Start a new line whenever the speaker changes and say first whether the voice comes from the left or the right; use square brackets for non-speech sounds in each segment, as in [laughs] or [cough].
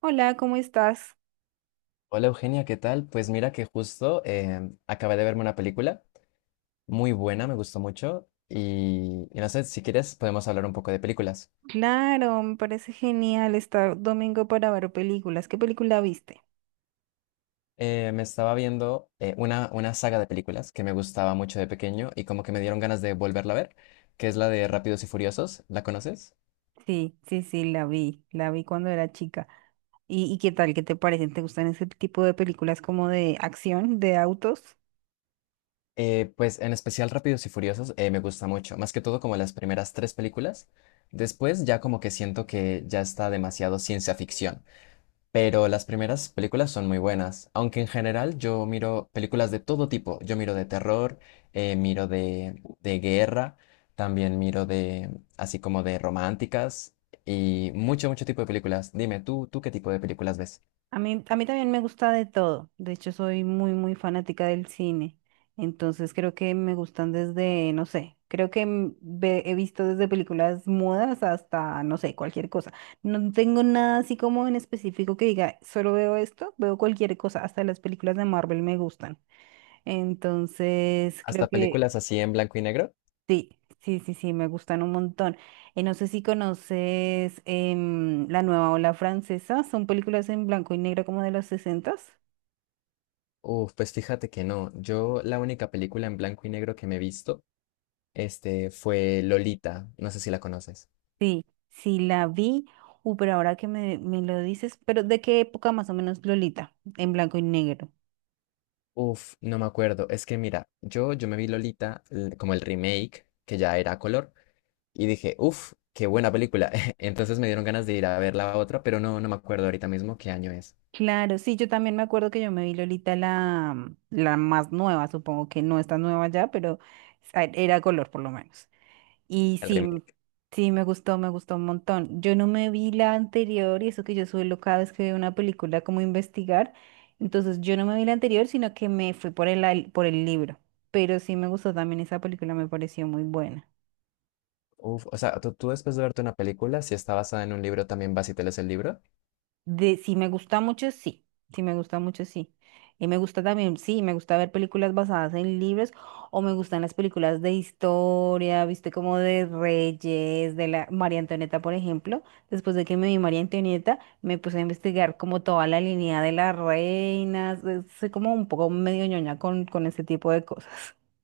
right: Hola, ¿cómo estás?
left: Hola Eugenia, ¿qué tal? Pues mira que justo acabé de verme una película muy buena, me gustó mucho y no sé, si quieres podemos hablar un poco de películas.
right: Claro, me parece genial estar domingo para ver películas. ¿Qué película viste?
left: Me estaba viendo una saga de películas que me gustaba mucho de pequeño y como que me dieron ganas de volverla a ver, que es la de Rápidos y Furiosos, ¿la conoces?
right: Sí, sí, sí, la vi cuando era chica. ¿Y qué tal? ¿Qué te parecen? ¿Te gustan ese tipo de películas como de acción, de autos?
left: Pues en especial Rápidos y Furiosos me gusta mucho, más que todo como las primeras tres películas. Después ya como que siento que ya está demasiado ciencia ficción. Pero las primeras películas son muy buenas, aunque en general yo miro películas de todo tipo. Yo miro de terror, miro de guerra, también miro de, así como de románticas y mucho, mucho tipo de películas. Dime, ¿tú qué tipo de películas ves?
right: A mí también me gusta de todo. De hecho, soy muy, muy fanática del cine. Entonces, creo que me gustan desde, no sé, creo que he visto desde películas mudas hasta, no sé, cualquier cosa. No tengo nada así como en específico que diga, solo veo esto, veo cualquier cosa. Hasta las películas de Marvel me gustan. Entonces, creo
left: ¿Hasta
right: que
left: películas así en blanco y negro?
right: sí, sí, sí, sí, me gustan un montón. No sé si conoces La Nueva Ola Francesa. Son películas en blanco y negro como de los 60.
left: Uf, pues fíjate que no. Yo la única película en blanco y negro que me he visto, este, fue Lolita. No sé si la conoces.
right: Sí, sí la vi. Pero ahora que me lo dices, pero ¿de qué época más o menos Lolita? En blanco y negro.
left: Uf, no me acuerdo. Es que mira, yo me vi Lolita como el remake, que ya era a color, y dije, uf, qué buena película. [laughs] Entonces me dieron ganas de ir a ver la otra, pero no, no me acuerdo ahorita mismo qué año es
right: Claro, sí, yo también me acuerdo que yo me vi Lolita la más nueva, supongo que no está nueva ya, pero era color por lo menos. Y
left: el
right: sí,
left: remake.
right: sí, me gustó un montón. Yo no me vi la anterior y eso que yo suelo cada vez que veo una película como investigar, entonces yo no me vi la anterior, sino que me fui por por el libro, pero sí me gustó también esa película, me pareció muy buena.
left: Uf, o sea, tú después de verte una película, si está basada en un libro, también vas y te lees el libro.
right: Si me gusta mucho, sí. Si me gusta mucho, sí. Y me gusta también, sí, me gusta ver películas basadas en libros o me gustan las películas de historia, viste, como de Reyes, de la María Antonieta, por ejemplo. Después de que me vi María Antonieta, me puse a investigar como toda la línea de las reinas. Soy como un poco medio ñoña con ese tipo de cosas. [laughs]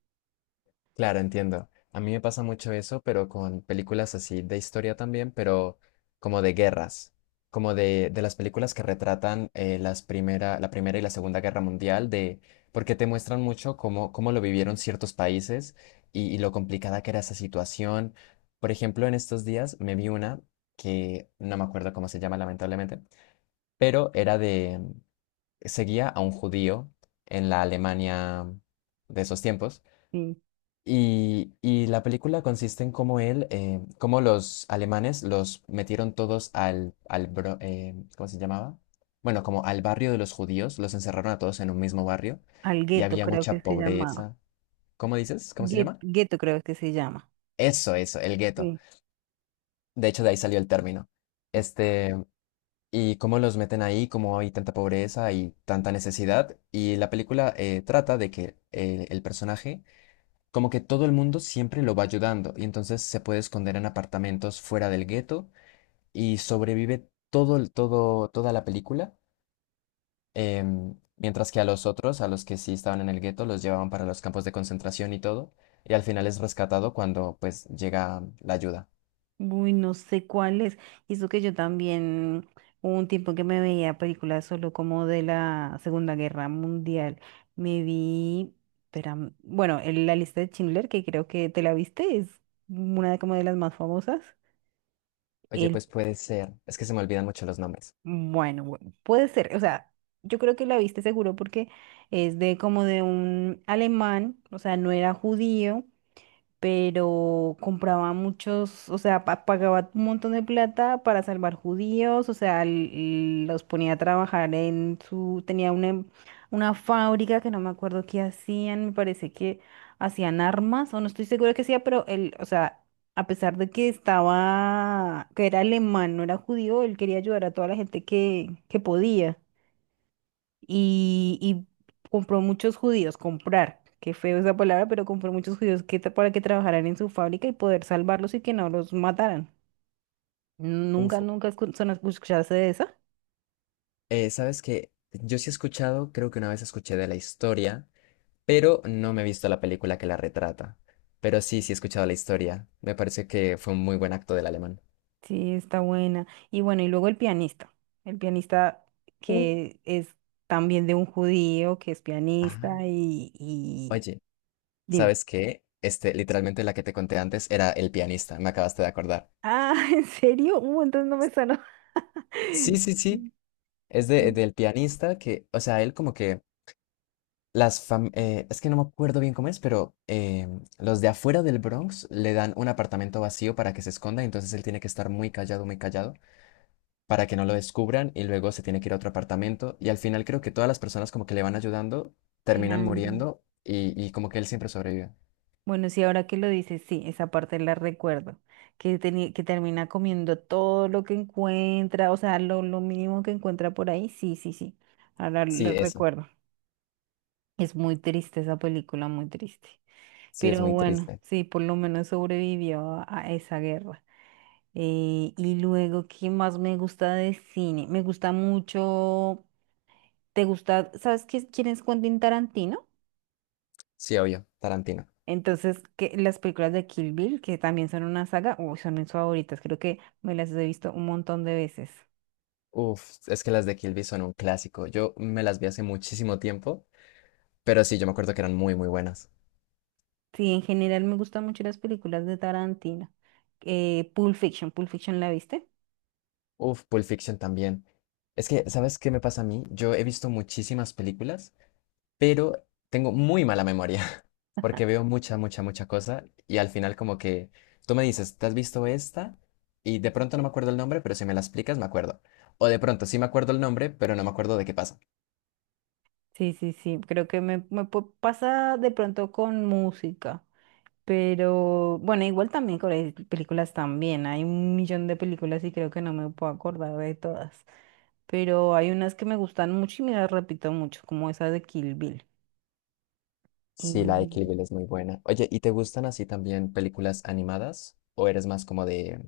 left: Claro, entiendo. A mí me pasa mucho eso, pero con películas así de historia también, pero como de guerras, como de las películas que retratan las primera, la Primera y la Segunda Guerra Mundial, de, porque te muestran mucho cómo, cómo lo vivieron ciertos países y lo complicada que era esa situación. Por ejemplo, en estos días me vi una que no me acuerdo cómo se llama, lamentablemente, pero era de, seguía a un judío en la Alemania de esos tiempos
right: Sí.
left: y la película consiste en cómo él, cómo los alemanes los metieron todos al, al ¿cómo se llamaba? Bueno, como al barrio de los judíos, los encerraron a todos en un mismo barrio
right: Al
left: y
right: gueto
left: había
right: creo que
left: mucha
right: se llamaba.
left: pobreza. ¿Cómo dices? ¿Cómo se
right: Guet-
left: llama?
right: Gueto creo que se llama.
left: Eso, el gueto.
right: Sí.
left: De hecho, de ahí salió el término. Este, y cómo los meten ahí, cómo hay tanta pobreza y tanta necesidad. Y la película trata de que el personaje, como que todo el mundo siempre lo va ayudando y entonces se puede esconder en apartamentos fuera del gueto y sobrevive toda la película, mientras que a los otros, a los que sí estaban en el gueto, los llevaban para los campos de concentración y todo, y al final es rescatado cuando pues llega la ayuda.
right: Uy, no sé cuál es. Y eso que yo también, hubo un tiempo que me veía películas solo como de la Segunda Guerra Mundial. Me vi, espera, bueno, La lista de Schindler, que creo que te la viste, es una de como de las más famosas.
left: Oye,
right: El,
left: pues puede ser, es que se me olvidan mucho los nombres.
right: bueno, puede ser, o sea, yo creo que la viste seguro porque es de como de un alemán, o sea, no era judío pero compraba muchos, o sea, pagaba un montón de plata para salvar judíos, o sea, los ponía a trabajar en su, tenía una, una fábrica que no me acuerdo qué hacían, me parece que hacían armas, o no estoy segura que hacía, pero él, o sea, a pesar de que estaba, que era alemán, no era judío, él quería ayudar a toda la gente que podía y compró muchos judíos, comprar, qué feo esa palabra, pero compró muchos judíos que, para que trabajaran en su fábrica y poder salvarlos y que no los mataran. Nunca,
left: Uf.
right: nunca escuchaste de esa.
left: ¿Sabes qué? Yo sí he escuchado, creo que una vez escuché de la historia pero no me he visto la película que la retrata. Pero sí, sí he escuchado la historia. Me parece que fue un muy buen acto del alemán.
right: Sí, está buena. Y bueno, y luego El pianista. El pianista
left: Uh.
right: que es también de un judío, que es
left: Ajá.
right: pianista y...
left: Oye,
right: Dime.
left: ¿sabes qué? Este, literalmente la que te conté antes era El pianista, me acabaste de acordar.
right: Ah, [laughs] ¿en serio? Entonces no me sonó.
left: Sí, sí, sí.
right: [laughs]
left: Es de, del pianista que, o sea, él como que es que no me acuerdo bien cómo es, pero los de afuera del Bronx le dan un apartamento vacío para que se esconda, entonces él tiene que estar muy callado, muy callado, para que no lo descubran y luego se tiene que ir a otro apartamento. Y al final creo que todas las personas como que le van ayudando terminan
right: Claro.
left: muriendo y como que él siempre sobrevive.
right: Bueno, sí, ahora que lo dices, sí, esa parte la recuerdo, que, que termina comiendo todo lo que encuentra, o sea, lo mínimo que encuentra por ahí, sí, sí, sí, ahora
left: Sí,
right: lo
left: eso.
right: recuerdo. Es muy triste esa película, muy triste,
left: Sí, es
right: pero
left: muy
right: bueno,
left: triste.
right: sí, por lo menos sobrevivió a esa guerra. Y luego, ¿qué más me gusta de cine? Me gusta mucho, ¿te gusta, sabes qué, quién es Quentin Tarantino?
left: Sí, obvio, Tarantino.
right: Entonces, que las películas de Kill Bill, que también son una saga, uy, son mis favoritas, creo que me las he visto un montón de veces.
left: Uf, es que las de Kill Bill son un clásico. Yo me las vi hace muchísimo tiempo, pero sí, yo me acuerdo que eran muy, muy buenas.
right: Sí, en general me gustan mucho las películas de Tarantino. Pulp Fiction, ¿Pulp Fiction la viste?
left: Uf, Pulp Fiction también. Es que, ¿sabes qué me pasa a mí? Yo he visto muchísimas películas, pero tengo muy mala memoria, porque veo mucha, mucha, mucha cosa y al final como que tú me dices, ¿te has visto esta? Y de pronto no me acuerdo el nombre, pero si me la explicas me acuerdo. O de pronto sí me acuerdo el nombre, pero no me acuerdo de qué pasa.
right: Sí, sí, sí, creo que me pasa de pronto con música, pero bueno, igual también con las películas también, hay un millón de películas y creo que no me puedo acordar de todas, pero hay unas que me gustan mucho y me las repito mucho, como esa de Kill Bill.
left: Sí, la de Kill
right: Y
left: Bill es muy buena. Oye, ¿y te gustan así también películas animadas o eres más como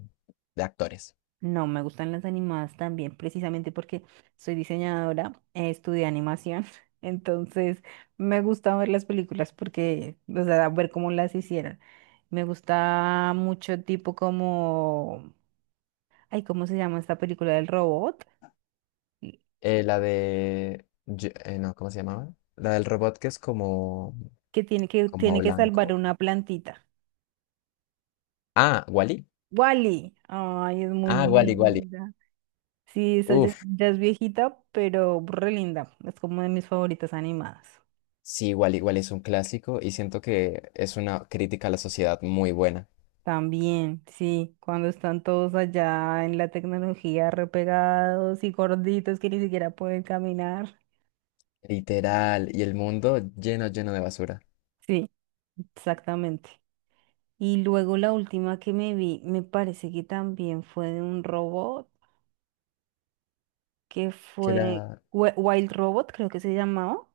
left: de actores?
right: No, me gustan las animadas también, precisamente porque soy diseñadora, estudié animación, [laughs] entonces me gusta ver las películas porque, o sea, ver cómo las hicieron. Me gusta mucho tipo como, ay, ¿cómo se llama esta película del robot? Y-
left: No, ¿cómo se llamaba? La del robot que es como,
right: Que tiene que,
left: como
right: tiene que salvar
left: blanco.
right: una plantita.
left: Ah, Wally.
right: Wally, ay, es muy
left: Ah, Wally, Wally.
right: linda. Sí, esa ya,
left: Uf.
right: ya es viejita, pero re linda. Es como de mis favoritas animadas.
left: Sí, igual, igual es un clásico y siento que es una crítica a la sociedad muy buena.
right: También, sí, cuando están todos allá en la tecnología repegados y gorditos que ni siquiera pueden caminar.
left: Literal, y el mundo lleno, lleno de basura.
right: Sí, exactamente. Y luego la última que me vi, me parece que también fue de un robot, que
left: Que
right: fue
left: la...
right: Wild Robot, creo que se llamaba.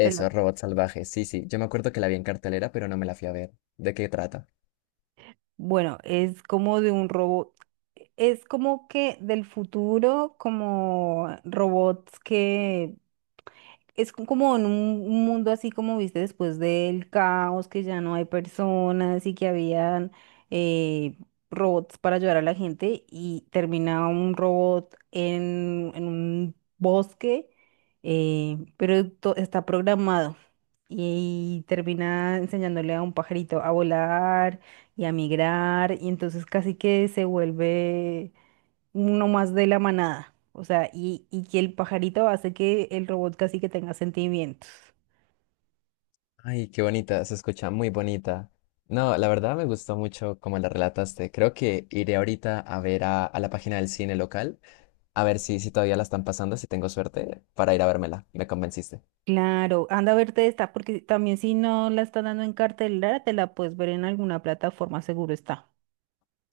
right: Te lo-
left: Robot Salvaje, sí, sí. Yo me acuerdo que la vi en cartelera, pero no me la fui a ver. ¿De qué trata?
right: Bueno, es como de un robot, es como que del futuro, como robots que como en un mundo así como viste después del caos, que ya no hay personas y que habían eh, robots para ayudar a la gente y termina un robot en un bosque, pero está programado y termina enseñándole a un pajarito a volar y a migrar y entonces casi que se vuelve uno más de la manada. O sea, y que el pajarito hace que el robot casi que tenga sentimientos.
left: Ay, qué bonita, se escucha muy bonita. No, la verdad me gustó mucho como la relataste. Creo que iré ahorita a ver a la página del cine local, a ver si, si todavía la están pasando, si tengo suerte, para ir a vérmela. Me convenciste.
right: Claro, anda a verte esta, porque también si no la están dando en cartelera, te la puedes ver en alguna plataforma, seguro está.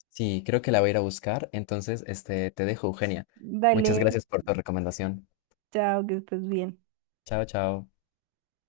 left: Sí, creo que la voy a ir a buscar. Entonces, este, te dejo, Eugenia.
right: Dale,
left: Muchas gracias por tu recomendación.
right: chao, que estés bien.
left: Chao, chao.